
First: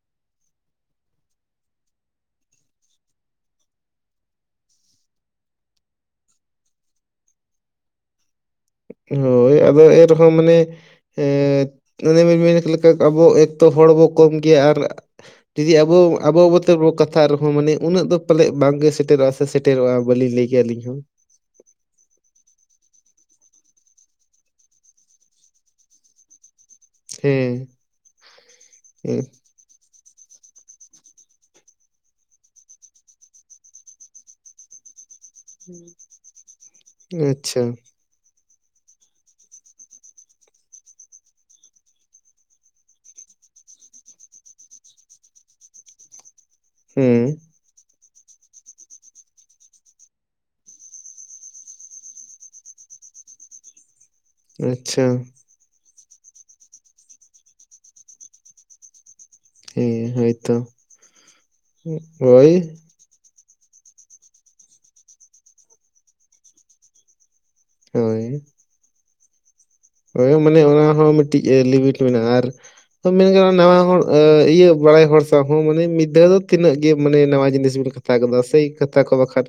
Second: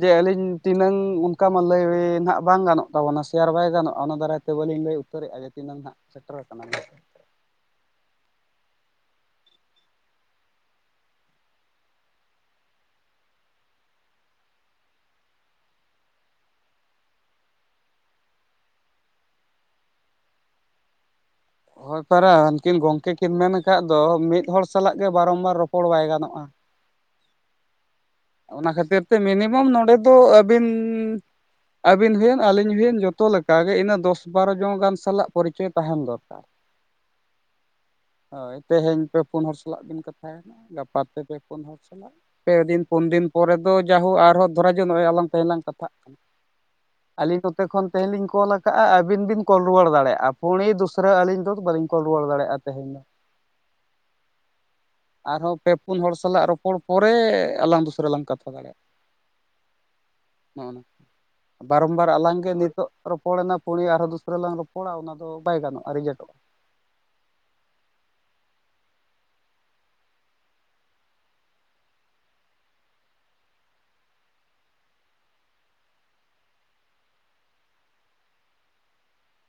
B: ᱡᱮ ᱟᱹᱞᱤᱧ ᱛᱤᱱᱟᱹᱝ ᱚᱱᱠᱟ ᱢᱟ ᱞᱟᱹᱭ ᱱᱟᱦᱟᱜ ᱵᱟᱝ ᱜᱟᱱᱚᱜ ᱛᱟᱵᱚᱱᱟ, ᱥᱮᱭᱟᱨ ᱵᱟᱭ ᱜᱟᱱᱚᱜᱼᱟ ᱚᱱᱟ ᱫᱟᱨᱟᱭ ᱛᱮ᱾ ᱵᱟᱞᱤᱧ ᱞᱟᱹᱭ ᱩᱛᱟᱹᱨᱮᱜᱼᱟ, ᱡᱮ ᱛᱤᱱᱟᱝ ᱦᱟᱜ ᱥᱮᱴᱮᱨ ᱠᱟᱱᱟᱞᱤᱧ᱾
A: ᱦᱳᱭ ᱟᱫᱚ ᱮᱸ ᱨᱮᱦᱚᱸ ᱢᱟᱱᱮ ᱮᱸᱻ ᱚᱱᱮ ᱢᱮᱱ ᱞᱮᱠᱟ ᱟᱵᱚ ᱮᱠᱛᱚ, ᱦᱚᱲ ᱵᱚ ᱠᱚᱢ ᱜᱮᱭᱟ ᱟᱨ ᱡᱩᱫᱤ ᱟᱵᱚ ᱟᱵᱚ ᱟᱵᱚ ᱛᱮᱵᱚ ᱠᱟᱛᱷᱟ ᱟᱨᱦᱚᱸ, ᱢᱟᱱᱮ ᱩᱱᱟᱹᱜ ᱫᱚ ᱯᱟᱞᱮᱫ ᱵᱟᱝᱜᱮ ᱥᱮᱴᱮᱨᱚᱜᱼᱟ᱾ ᱥᱮᱴᱮᱨᱚᱜᱼᱟ ᱵᱟᱹᱞᱤᱧ ᱞᱟᱹᱭ ᱠᱮᱭᱟ ᱟᱹᱞᱤᱧ ᱦᱚᱸ ᱾
B: ᱦᱚᱭ ᱯᱟᱨᱟ ᱦᱟᱹᱱᱠᱤᱱ ᱜᱚᱝᱠᱮ ᱠᱤᱱ ᱢᱮᱱ ᱠᱟᱜ ᱫᱚ, ᱢᱤᱫ ᱦᱚᱲ ᱥᱟᱞᱟᱜ ᱜᱮ ᱵᱟᱨᱚᱢ ᱵᱟᱨ ᱨᱚᱯᱚᱲ ᱵᱟᱭ ᱜᱟᱱᱚᱜ-ᱟ᱾
A: ᱦᱮ
B: ᱚᱱᱟ ᱠᱷᱟᱹᱛᱤᱨ ᱛᱮ ᱢᱤᱱᱤᱢᱚᱢ ᱱᱚᱸᱰᱮ ᱫᱚ ᱟᱹᱵᱤᱱ ᱟᱵᱤᱱ ᱦᱩᱭᱮᱱ ᱟᱞᱤᱧ ᱦᱩᱭᱮᱱ ᱡᱚᱛᱚ ᱞᱮᱠᱟ ᱜᱮ, ᱤᱱᱟᱹ ᱫᱚᱥ ᱵᱟᱨᱚ ᱡᱚᱱ ᱜᱟᱱ ᱥᱟᱞᱟᱜ ᱯᱚᱨᱤᱪᱚᱭ ᱛᱟᱦᱮᱱ ᱫᱚᱨᱠᱟᱨ᱾
A: ᱟᱪᱪᱷᱟ
B: ᱦᱳᱭ, ᱛᱮᱦᱮᱧ ᱯᱮ ᱯᱩᱱ ᱦᱚᱲ ᱥᱟᱞᱟᱜ ᱵᱤᱱ ᱠᱟᱛᱷᱟᱭ ᱱᱟ, ᱜᱟᱯᱟ ᱛᱮ ᱯᱮ ᱯᱩᱱ ᱦᱚᱲ ᱥᱟᱞᱟᱜ, ᱯᱮ ᱫᱤᱱ ᱯᱳᱱ ᱫᱤᱱ ᱯᱚᱨᱮ ᱫᱚ ᱡᱟᱭᱦᱳᱠ ᱟᱨᱦᱚᱸ ᱫᱷᱚᱨᱟ ᱡᱚᱜ ᱱᱚᱜ-ᱚᱭ ᱟᱞᱟᱝ ᱛᱮᱦᱮᱧ ᱞᱟᱝ ᱠᱟᱛᱷᱟᱜ ᱠᱟᱱᱟ,
A: ᱦᱮᱸ
B: ᱟᱞᱤᱧ ᱫᱚ ᱛᱮ ᱠᱷᱚᱱ ᱛᱮᱦᱮᱧ ᱞᱤᱧ ᱠᱚᱞ ᱟᱠᱟᱜ-ᱟ ᱟᱵᱤᱱ ᱵᱤᱱ ᱠᱚᱞ ᱨᱩᱣᱟᱹᱲ ᱫᱟᱲᱮᱜ-ᱟ ᱯᱩᱬᱤ ᱫᱩᱥᱨᱟ ᱟᱹᱞᱤᱧ ᱫᱚ ᱵᱟᱹᱞᱤᱧ ᱠᱚᱞ ᱨᱩᱣᱟᱹᱲ ᱫᱟᱲᱮᱜ-ᱟ ᱛᱮᱦᱮᱧ᱾ ᱫᱚ᱾
A: ᱟᱪᱪᱷᱟ᱾
B: ᱦᱮᱸ, ᱯᱮ ᱯᱩᱱ ᱦᱚᱲ ᱥᱟᱞᱟᱜ ᱨᱚᱯᱚᱲ ᱯᱚᱨᱮ ᱟᱞᱟᱝ ᱫᱩᱥᱨᱟ ᱞᱟᱝ ᱠᱟᱛᱷᱟ ᱫᱟᱲᱮᱜ-ᱟ᱾
A: ᱦᱮᱸ ᱦᱳᱭᱛᱚ
B: ᱱᱚᱜ-ᱱᱚᱝᱠᱟ, ᱵᱟᱨᱚᱢ ᱵᱟᱨ ᱟᱞᱟᱝ ᱜᱮ
A: ᱦᱳᱭ
B: ᱱᱤᱛᱳᱜ ᱨᱚᱯᱚᱲ ᱮᱱᱟ ᱯᱩᱬᱤ ᱟᱨ ᱦᱚᱸ ᱫᱩᱥᱨᱟ ᱞᱟᱝ ᱨᱚᱯᱚᱲᱟ ᱚᱱᱟ ᱫᱚ ᱵᱟᱭ ᱜᱟᱱᱚᱜ-ᱟ, ᱨᱤᱡᱮᱴᱚᱜ-ᱟ᱾
A: ᱦᱳᱭ᱾ ᱦᱳᱭ ᱢᱟᱱᱮ ᱚᱱᱟ ᱦᱚᱸ ᱢᱤᱫᱴᱤᱡ ᱞᱤᱢᱤᱴ ᱢᱮᱱᱟᱜ-ᱟ ᱟᱨ ᱛᱚ ᱢᱮᱱ ᱜᱟᱱᱚᱜ-ᱟ ᱱᱟᱣᱟ ᱦᱚᱲ ᱚᱻ ᱤᱭᱟᱹ ᱵᱟᱲᱟᱭ ᱦᱚᱲ ᱥᱟᱶ ᱦᱚᱸ ᱢᱟᱱᱮ ᱢᱤᱫ ᱫᱷᱟᱹᱣ ᱫᱚ ᱛᱤᱱᱟᱹᱜ ᱜᱮ ᱢᱟᱱᱮ ᱱᱟᱣᱟ ᱡᱤᱱᱤᱥ ᱵᱮᱱ ᱠᱟᱛ ᱠᱟᱛᱷᱟ ᱠᱚᱫᱚ ᱥᱟᱹᱭ ᱠᱟᱛᱷᱟ ᱠᱚ ᱵᱟᱠᱷᱟᱱ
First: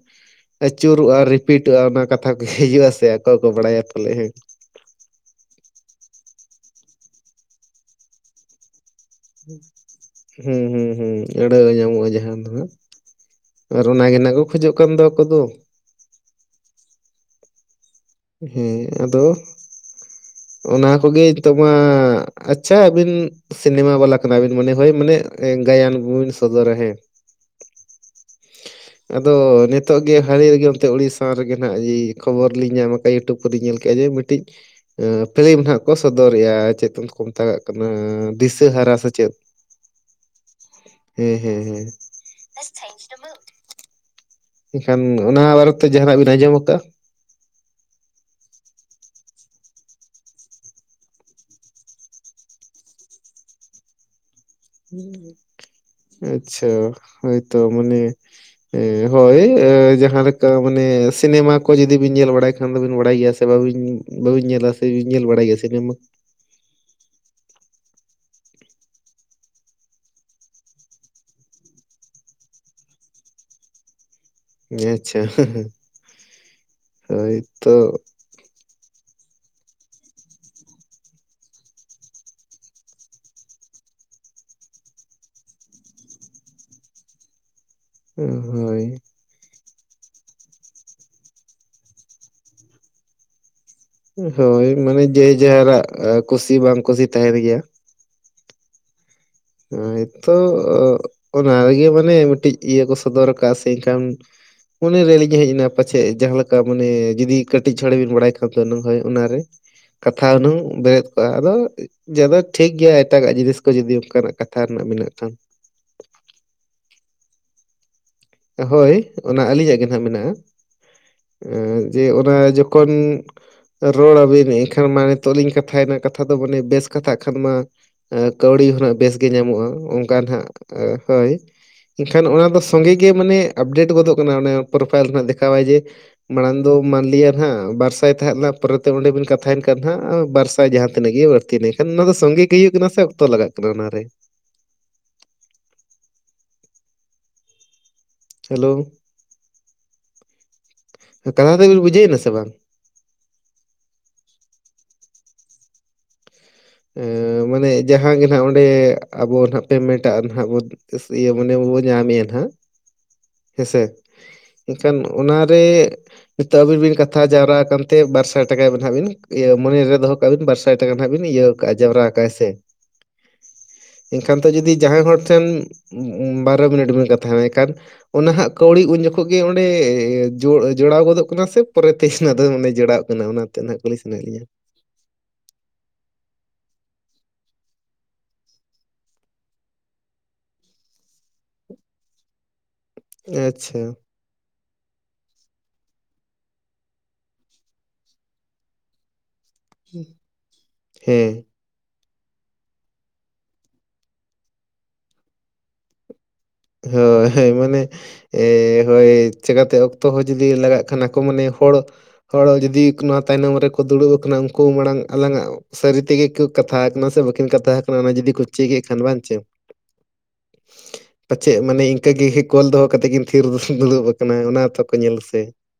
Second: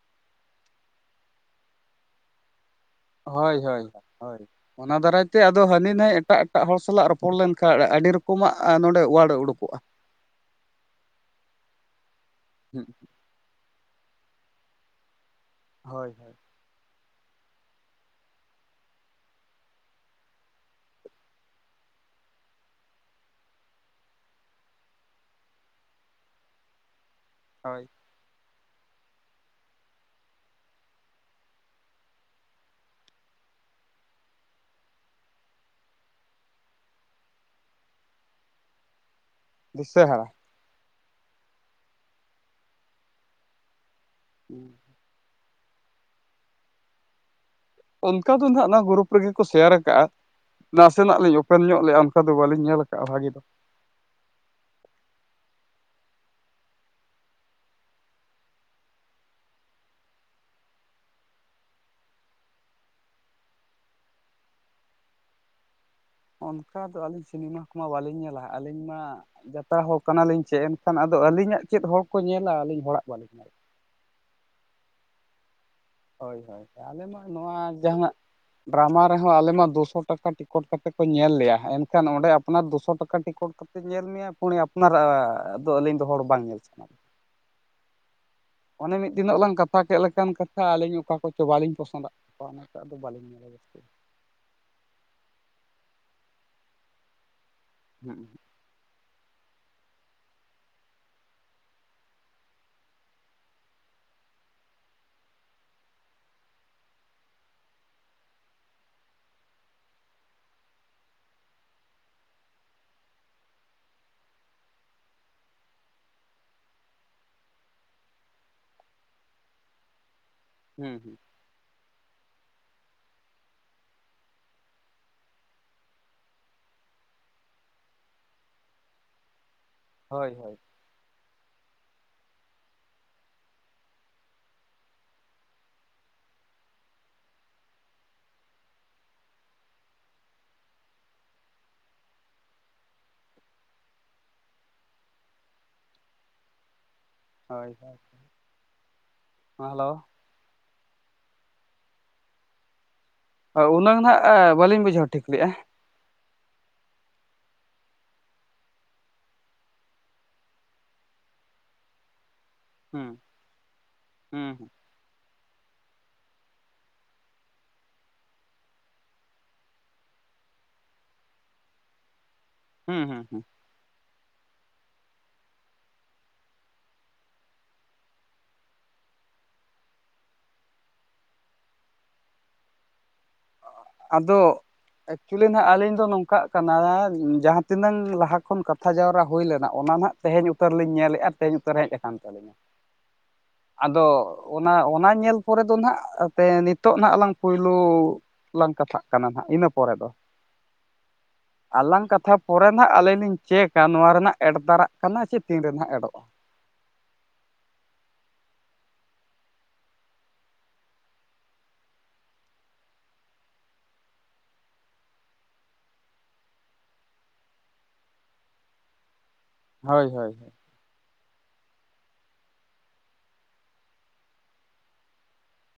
A: ᱟᱹᱪᱩᱨᱚᱜ-ᱟ ᱨᱤᱯᱤᱴᱚᱜ-ᱟ ᱚᱱᱟ ᱠᱟᱛᱷᱟ ᱠᱚᱜᱮ ᱦᱤᱡᱩᱜ-ᱟ ᱥᱮ ᱥᱮ ᱟᱠᱚ ᱜᱮᱠᱚ
B: ᱦᱳᱭ
A: ᱵᱟᱲᱟᱭᱟ
B: ᱦᱳᱭ
A: ᱯᱟᱞᱮ ᱦᱮᱸ᱾
B: ᱦᱳᱭ ᱚᱱᱟ ᱫᱟᱨᱟᱭ ᱛᱮ ᱟᱫᱚ ᱦᱟᱹᱱᱤ ᱱᱟᱭ ᱮᱴᱟᱜ ᱮᱴᱟᱜ ᱦᱚᱲ ᱥᱟᱞᱟᱜ ᱨᱚᱯᱚᱲ ᱞᱮᱱ ᱠᱷᱟᱡ ᱟᱹᱰᱤ ᱨᱚᱠᱚᱢᱟᱜ ᱟᱸᱻ ᱱᱚᱸᱰᱮ [unintelligible]
A: ᱦᱩᱸ, ᱦᱩᱸ ᱦᱩᱸ ᱦᱩᱸ ᱟᱹᱲᱟᱹ ᱧᱟᱢᱚᱜ-ᱟ ᱡᱟᱦᱟᱸ ᱫᱚ ᱦᱟᱸᱜ᱾
B: ᱦᱩᱸ
A: ᱟᱨ ᱚᱱᱟ ᱜᱮ ᱱᱟᱜ ᱠᱚ ᱠᱷᱚᱡᱚᱜ ᱠᱟᱱ ᱫᱚ ᱟᱠᱚ ᱫᱚ᱾
B: ᱦᱚᱭ ᱦᱚᱭ᱾
A: ᱦᱩᱸ ᱟᱫᱚ ᱚᱱᱟ ᱠᱚᱜᱮ ᱱᱤᱛᱳᱜ ᱢᱟ, ᱟᱪᱪᱷᱟ ᱟᱹᱵᱤᱱ ᱥᱤᱱᱮᱢᱟ ᱵᱟᱞᱟ ᱠᱟᱱᱟ ᱵᱤᱱ, ᱢᱟᱱᱮ ᱦᱚᱭ ᱢᱟᱱᱮ ᱮ, ᱜᱟᱭᱟᱱ ᱠᱩᱵᱤᱱ ᱥᱚᱫᱚᱨᱟ ᱦᱮᱸ᱾
B: ᱦᱚᱭ᱾
A: ᱟᱫᱚ ᱱᱤᱛᱳᱜ ᱜᱮ ᱦᱟᱹᱞᱤ ᱨᱮᱜᱮ ᱚᱱᱛᱮ ᱩᱲᱤᱥᱥᱟ ᱨᱮᱜᱮ ᱱᱟᱦᱟᱸᱜ ᱠᱷᱚᱵᱚᱨ ᱞᱤᱧ ᱧᱟᱢ ᱟᱠᱟᱜ ᱤᱭᱩᱴᱩᱵᱽ ᱠᱚᱨᱤᱧ ᱧᱮᱞ ᱠᱮᱜ-ᱟ ᱡᱮ ᱢᱤᱴᱤᱡ ᱟᱸᱻ ᱯᱷᱤᱞᱤᱢ ᱱᱟᱦᱟᱸᱜ ᱠᱚ ᱥᱚᱫᱚᱨᱮᱜ-ᱟ ᱪᱮᱫ ᱛᱩᱢ ᱛᱚᱠᱚ ᱢᱮᱛᱟᱜᱟᱜ ᱠᱟᱱᱟ ᱫᱤᱥᱟᱹ ᱦᱟᱨᱟ ᱥᱮ ᱪᱮᱫ᱾
B: ᱫᱤᱥᱟᱹ ᱦᱟᱨᱟ᱾
A: ᱦᱩᱸ ᱦᱩᱸ ᱦᱩᱸ᱾ ᱠᱷᱟᱱ ᱚᱱᱟ ᱵᱟᱨᱮ ᱛᱮ ᱡᱟᱦᱟᱸ ᱱᱟᱜ ᱵᱤᱱ ᱟᱸᱡᱚᱢ ᱟᱠᱟᱜ-ᱟ?
B: ᱚᱱᱠᱟ ᱫᱚ ᱱᱟᱦᱟᱸᱜ ᱚᱱᱟ ᱜᱩᱨᱩᱯ ᱨᱮᱜᱮ ᱠᱚ ᱥᱮᱭᱟᱨ ᱟᱠᱟᱜ-ᱟ᱾ ᱱᱟᱥᱮ ᱱᱟᱜ ᱞᱤᱧ ᱚᱯᱮᱱ ᱧᱚᱜ ᱞᱮᱜ-ᱟ ᱚᱱᱠᱟ ᱫᱚ ᱵᱟᱞᱤᱧ ᱧᱮᱞ ᱟᱠᱟᱜ-ᱟ ᱵᱷᱟᱜᱤ ᱫᱚ᱾
A: ᱦᱩᱸ, ᱟᱪᱪᱷᱟ ᱦᱳᱭᱛᱚ ᱢᱟᱱᱮ ᱦᱮᱸ ᱦᱳᱭ ᱮᱻ ᱡᱟᱦᱟᱸ ᱞᱮᱠᱟ ᱢᱟᱱᱮ ᱥᱤᱱᱮᱢᱟ ᱠᱚ ᱡᱩᱫᱤ ᱵᱤᱱ ᱧᱮᱞ ᱵᱟᱲᱟᱭ ᱠᱷᱟᱱ ᱫᱚᱵᱤᱱ ᱵᱟᱲᱟᱭ ᱜᱮᱭᱟ ᱥᱮ᱾ ᱥᱮ ᱵᱟᱵᱤᱱ, ᱵᱟᱵᱤᱱ ᱧᱮᱞᱟ ᱥᱮ ᱵᱤᱱ ᱧᱮᱞ ᱵᱟᱲᱟᱭ ᱜᱮᱭᱟ ᱥᱤᱱᱮᱢᱟ?
B: ᱚᱱᱠᱟ ᱫᱚ ᱟᱹᱞᱤᱧ ᱥᱤᱱᱮᱢᱟ ᱠᱚᱢᱟ ᱵᱟᱞᱤᱧ ᱧᱮᱞᱟ ᱦᱟᱸᱜ ᱟᱹᱞᱤᱧ ᱢᱟ ᱡᱟᱛᱨᱟ ᱦᱚᱲ ᱠᱟᱱᱟ ᱞᱤᱧ ᱪᱮ ᱮᱱᱠᱷᱟᱱ ᱟᱫᱚ ᱟᱹᱞᱤᱧᱟᱜ ᱪᱮᱫ ᱦᱚᱲ ᱠᱚ ᱧᱮᱞᱟ, ᱟᱹᱞᱤᱧ ᱦᱚᱲᱟᱜ ᱵᱟᱞᱤᱧ ᱧᱮᱞᱟ᱾
A: ᱦᱮᱸ ᱟᱪᱪᱷᱟ᱾
B: ᱦᱚᱭ ᱦᱚᱭ, ᱟᱞᱮ ᱢᱟ
A: ᱦᱳᱭ
B: ᱱᱚᱣᱟ
A: ᱛᱚ
B: ᱡᱟᱦᱟᱸ ᱱᱟᱜ ᱰᱨᱟᱢᱟ ᱨᱮᱦᱚᱸ ᱟᱞᱮ ᱢᱟ ᱫᱩ ᱥᱚ ᱴᱟᱠᱟ ᱴᱤᱠᱚᱴ ᱠᱟᱛᱮᱜ ᱠᱚ ᱧᱮᱞ ᱞᱮᱭᱟ, ᱮᱱᱠᱷᱟᱱ ᱚᱸᱰᱮ ᱟᱯᱱᱟᱨ ᱫᱩ ᱥᱚ ᱴᱟᱠᱟ ᱴᱤᱠᱤᱴ ᱠᱟᱛ ᱛᱮᱜ ᱧᱮᱞ ᱢᱮᱭᱟ, ᱯᱩᱬᱤ ᱟᱯᱱᱟᱨᱟᱜ-ᱟ ᱟᱫᱚ ᱟᱹᱞᱤᱧ ᱫᱚ ᱦᱚᱲ ᱵᱟᱝ ᱧᱮᱞ ᱥᱟᱱᱟ ᱞᱤᱧᱟᱹ᱾
A: ᱦᱩᱸ ᱦᱩᱸ᱾
B: ᱚᱱᱮ ᱢᱤᱫ ᱛᱤᱱᱟᱹᱜ ᱞᱟᱝ ᱠᱟᱛᱷᱟ ᱠᱮᱫ ᱞᱮᱠᱟᱱ ᱠᱟᱛᱷᱟ ᱟᱞᱤᱧ ᱚᱠᱟ ᱠᱚ ᱪᱚ ᱵᱟᱞᱤᱧ ᱯᱚᱥᱚᱸᱫᱟᱜ ᱠᱚᱣᱟ ᱚᱱᱟ ᱛᱮ‌ ᱟᱫᱚ ᱵᱟᱞᱤᱧ ᱧᱮᱞᱟ ᱡᱟᱹᱥᱛᱤ᱾
A: ᱮ, ᱦᱳᱭ ᱢᱟᱱᱮ ᱡᱮᱡᱟᱨᱟᱜ ᱟ ᱠᱩᱥᱤ ᱵᱟᱝ ᱠᱩᱥᱤ ᱛᱟᱸᱦᱮᱱ ᱜᱮᱭᱟ᱾
B: ᱦᱩᱸᱜ ᱦᱩᱸ᱾
A: ᱦᱳᱭᱛᱚ ᱚᱻ ᱚᱱᱟ ᱜᱮ ᱢᱟᱱᱮ ᱢᱤᱫᱴᱤᱡ ᱤᱭᱟᱹ ᱠᱚ ᱥᱚᱫᱚᱨ ᱠᱟᱜ-ᱟ ᱥᱮ ᱮᱱᱠᱷᱟᱱ ᱢᱚᱱᱮᱨᱮᱞᱤᱱ ᱦᱮᱡ ᱮᱱᱟ, ᱯᱟᱪᱷᱮᱜ ᱡᱟᱦᱟᱸ ᱞᱮᱠᱟ ᱢᱟᱱᱮ ᱡᱩᱫᱤ ᱠᱟᱴᱤᱡ ᱪᱷᱚᱲᱮ ᱵᱤᱱ ᱵᱟᱲᱟᱭ ᱠᱷᱟᱱ ᱫᱚ ᱦᱳᱭ ᱚᱱᱟᱨᱮ ᱠᱟᱛᱷᱟ ᱦᱩᱱᱟᱝ ᱵᱮᱨᱮᱫ ᱠᱚᱜᱼᱟ᱾ ᱟᱫᱚ ᱡᱟᱫᱟ ᱴᱷᱤᱠ ᱜᱮᱭᱟ᱾ ᱮᱴᱟᱜᱟᱜ ᱡᱤᱱᱤᱥ ᱠᱚ ᱡᱩᱫᱤ ᱚᱱᱠᱟᱱᱟᱜ ᱠᱟᱛᱷᱟ ᱨᱮᱱᱟᱜ ᱢᱮᱱᱟᱜ ᱠᱷᱟᱱ᱾ ᱦᱳᱭ ᱚᱱᱟ ᱟᱞᱤᱧᱟᱜ ᱜᱮ ᱢᱮᱱᱟᱜᱼᱟ᱾
B: ᱦᱩᱸ, ᱦᱩᱸ᱾
A: ᱮ ᱡᱮ ᱚᱱᱟ ᱡᱚᱠᱷᱚᱱ ᱨᱚᱲᱟᱵᱤᱱ ᱮᱱᱠᱷᱟᱱ ᱢᱟ, ᱱᱤᱛᱚᱜ ᱞᱤᱧ ᱠᱟᱛᱷᱟᱭ ᱮᱱᱟ, ᱠᱟᱛᱷᱟ ᱫᱚ ᱢᱟᱱᱮ ᱵᱮᱥ ᱠᱟᱛᱷᱟᱜ ᱠᱷᱟᱱ ᱢᱟ ᱠᱟᱹᱣᱲᱤ ᱦᱚᱸᱱᱟᱜ ᱵᱮᱥ ᱜᱮ ᱧᱟᱢᱚᱜᱼᱟ᱾ ᱚᱱᱠᱟ
B: ᱦᱳᱭ
A: ᱱᱟᱜ
B: ᱦᱳᱭ
A: ᱦᱳᱭ ᱮᱱᱠᱷᱟᱱ ᱚᱱᱟ ᱫᱚ ᱥᱚᱸᱜᱮ ᱜᱮ ᱢᱟᱱᱮ ᱟᱯᱰᱮᱴ ᱜᱚᱫᱚᱜ ᱠᱟᱱᱟ᱾ ᱚᱱᱮ ᱯᱨᱚᱯᱷᱟᱭᱤᱞ ᱨᱮ ᱱᱟᱜ ᱫᱮᱠᱷᱟᱣᱟᱭ ᱡᱮ ᱢᱟᱲᱟᱝ ᱫᱚ ᱢᱟᱱᱞᱤᱭᱟ ᱱᱟᱜ ᱵᱟᱨᱥᱟᱭ ᱛᱟᱦᱮᱸᱜ ᱞᱮᱱᱟ᱾ ᱯᱚᱨᱮᱛᱮ ᱚᱸᱰᱮ ᱵᱤᱱ ᱠᱟᱛᱷᱟᱭᱮᱱ ᱠᱷᱟᱱ ᱦᱟᱜ ᱵᱟᱨᱥᱟᱭ ᱡᱟᱦᱟᱸ ᱛᱤᱱᱟᱹᱜ ᱜᱮ ᱵᱟᱹᱲᱛᱤ ᱛᱤ ᱞᱮᱱᱠᱷᱟᱱ ᱱᱚᱣᱟ ᱫᱚ ᱥᱚᱸᱜᱮ ᱜᱮ ᱦᱩᱭᱩᱜ ᱠᱟᱱᱟ ᱥᱮ ᱚᱠᱛᱚ ᱞᱟᱜᱟᱜ ᱠᱟᱱᱟ ᱚᱱᱟ ᱨᱮ?
B: ᱦᱳᱭ, ᱦᱳᱭ᱾
A: ᱦᱮᱞᱳ᱾
B: ᱦᱚᱸ ᱦᱮᱞᱳ?
A: ᱠᱟᱛᱷᱟ ᱫᱚᱵᱮᱱ ᱵᱩᱡᱷᱟᱹᱣ ᱮᱱᱟ ᱥᱮ ᱵᱟᱝ?
B: ᱩᱱᱟᱹ ᱱᱟᱜ ᱵᱟᱞᱤᱧ ᱵᱩᱡᱷᱟᱹᱣ ᱴᱷᱤᱠ ᱞᱮᱜᱼᱟ᱾
A: ᱮ ᱢᱟᱱᱮ ᱡᱟᱦᱟᱸ ᱜᱮ ᱱᱟᱜ ᱚᱸᱰᱮ ᱟᱵᱚ ᱱᱟᱜ ᱯᱮᱢᱮᱱᱴᱟᱜ ᱨᱮᱱᱟᱜ ᱵᱚᱱ ᱤᱭᱟᱹ ᱢᱟᱱᱮ ᱟᱵᱚᱵᱚ ᱧᱟᱢ ᱮᱭᱟ, ᱱᱟᱜ
B: ᱦᱩᱸ
A: ᱦᱮᱸᱥᱮ᱾
B: ᱦᱩᱸ ᱦᱩᱸ᱾
A: ᱮᱱᱠᱷᱟᱱ ᱚᱱᱟ ᱨᱮ ᱱᱤᱛᱚᱜ ᱟᱵᱤᱱ ᱵᱤᱱ ᱠᱟᱛᱷᱟ ᱡᱟᱣᱨᱟ ᱠᱟᱱᱛᱮ ᱵᱟᱨ ᱥᱟᱭ ᱴᱟᱠᱟ ᱱᱟᱜ ᱵᱤᱱ, ᱢᱚᱱᱮ ᱨᱮ ᱫᱚᱦᱚ ᱠᱟᱜ ᱵᱤᱱ ᱵᱟᱨ ᱥᱟᱭ ᱴᱟᱠᱟ ᱱᱟᱜ ᱵᱤᱱ ᱤᱭᱟᱹ ᱠᱟᱜᱼᱟ, ᱡᱟᱣᱨᱟᱠᱟᱜᱼᱟ ᱦᱮᱸᱥᱮ᱾
B: ᱦᱩᱸ, ᱦᱩᱸ, ᱦᱩᱸ᱾
A: ᱮᱱᱠᱷᱟᱱ ᱫᱚ ᱡᱩᱫᱤ ᱡᱟᱦᱟᱸᱭ ᱦᱚᱲ ᱴᱷᱮᱱ ᱵᱟᱨᱚ ᱢᱤᱱᱤᱴ ᱵᱤᱱ ᱠᱟᱛᱷᱟᱭ ᱮᱱᱟ ᱮᱠᱟᱞ ᱚᱱᱟ ᱦᱟᱸᱜ ᱠᱟᱹᱣᱲᱤ ᱩᱱ ᱡᱚᱠᱷᱚᱜ ᱜᱮ ᱚᱸᱰᱮ ᱡᱚ ᱡᱚᱲᱟᱣ ᱜᱚᱫᱚᱜ ᱠᱟᱱᱟ ᱥᱮ ᱯᱚᱨᱮ ᱛᱮ ᱥᱮᱱᱮ ᱡᱚᱲᱟᱣᱚᱜ ᱚᱱᱟ? ᱚᱱᱟ ᱛᱮ ᱱᱟᱦᱟᱜ ᱠᱩᱞᱤ ᱥᱟᱱᱟᱭᱮᱫ
B: ᱟᱫᱚ
A: ᱞᱤᱧᱟ
B: ᱮᱠᱪᱩᱞᱤ ᱱᱟᱜ ᱟᱞᱤᱧ ᱫᱚ ᱱᱚᱝᱠᱟᱜ ᱠᱟᱱᱟ, ᱡᱟᱦᱟᱸ ᱛᱤᱱᱟᱹᱝ ᱞᱟᱦᱟ ᱠᱷᱚᱱ ᱠᱟᱛᱷᱟ ᱡᱟᱣᱨᱟ ᱦᱩᱭ ᱞᱮᱱᱟ᱾ ᱚᱱᱟ ᱱᱟᱜ ᱛᱮᱦᱮᱧ ᱩᱛᱟᱹᱨ ᱞᱤᱧ ᱧᱮᱞᱮᱜᱼᱟ᱾ ᱛᱮᱦᱮᱧ ᱩᱛᱟᱹᱨ ᱦᱮᱡ ᱠᱟᱱ ᱛᱟᱞᱤᱧᱟ᱾
A: ᱟᱪᱪᱷᱟ
B: ᱟᱫᱚ ᱚᱱᱟ ᱚᱱᱟ ᱧᱮᱞ ᱯᱚᱨᱮ ᱫᱚ ᱱᱟᱜ ᱛᱮ ᱱᱤᱛᱚᱜ ᱱᱟᱜ ᱞᱟᱝ ᱯᱩᱭᱞᱳ ᱞᱟᱝ ᱠᱟᱛᱷᱟᱜ ᱠᱟᱱᱟ ᱱᱟᱜ ᱤᱱᱟᱹ
A: ᱦᱮᱸ᱾
B: ᱟᱞᱟᱝ ᱠᱟᱛᱷᱟ ᱯᱚᱨᱮ ᱱᱟᱜ ᱟᱞᱤᱧ ᱞᱤᱧ ᱪᱮᱠᱟ, ᱱᱚᱣᱟ ᱨᱮᱱᱟᱜ ᱮᱰ ᱫᱟᱨᱟᱜ ᱠᱟᱱᱟ ᱥᱮ ᱛᱤᱱ ᱨᱮ ᱱᱟᱜ ᱮᱰᱚᱜᱼᱟ?
A: ᱦᱳᱭ ᱦᱳᱭ, ᱢᱟᱱᱮ ᱮ ᱦᱳᱭ ᱪᱤᱠᱟᱛᱮ ᱚᱠᱛᱚ ᱦᱚᱸ ᱡᱩᱫᱤ ᱞᱟᱜᱟᱜ ᱠᱷᱟᱱ ᱟᱠᱚ ᱢᱟᱱᱮ ᱦᱚᱲ ᱦᱚᱲᱚ ᱡᱩᱫᱤ ᱱᱚᱣᱟ ᱛᱟᱭᱱᱚᱢ ᱨᱮᱠᱚ ᱫᱩᱲᱩᱵ ᱠᱟᱱᱟ᱾ ᱩᱱᱠᱩ ᱢᱟᱲᱟᱝ ᱟᱞᱟᱝ ᱟᱜ ᱥᱟᱨᱤ ᱛᱮᱜᱮ ᱠᱩ ᱠᱟᱛᱷᱟ ᱠᱟᱱᱟ ᱥᱮ ᱵᱟᱠᱤᱱ ᱠᱟᱛᱷᱟ ᱠᱟᱱᱟ᱾ ᱚᱱᱟ ᱡᱩᱫᱤ ᱠᱚ ᱪᱮᱠᱮᱫ ᱠᱷᱟᱱ ᱵᱟᱝ ᱪᱮ?
B: ᱦᱳᱭ, ᱦᱳᱭ᱾
A: ᱯᱟᱪᱮᱫ ᱢᱟᱱᱮ ᱤᱱᱠᱟᱹ ᱜᱮ ᱠᱚᱞ ᱫᱚᱦᱚ ᱠᱟᱛᱮ ᱠᱤᱱ ᱛᱷᱤᱨ ᱫᱩᱲᱩᱵ ᱠᱟᱱᱟ? ᱚᱱᱟ ᱦᱚᱛᱚ ᱠᱚ ᱧᱮᱞᱟ ᱥᱮ?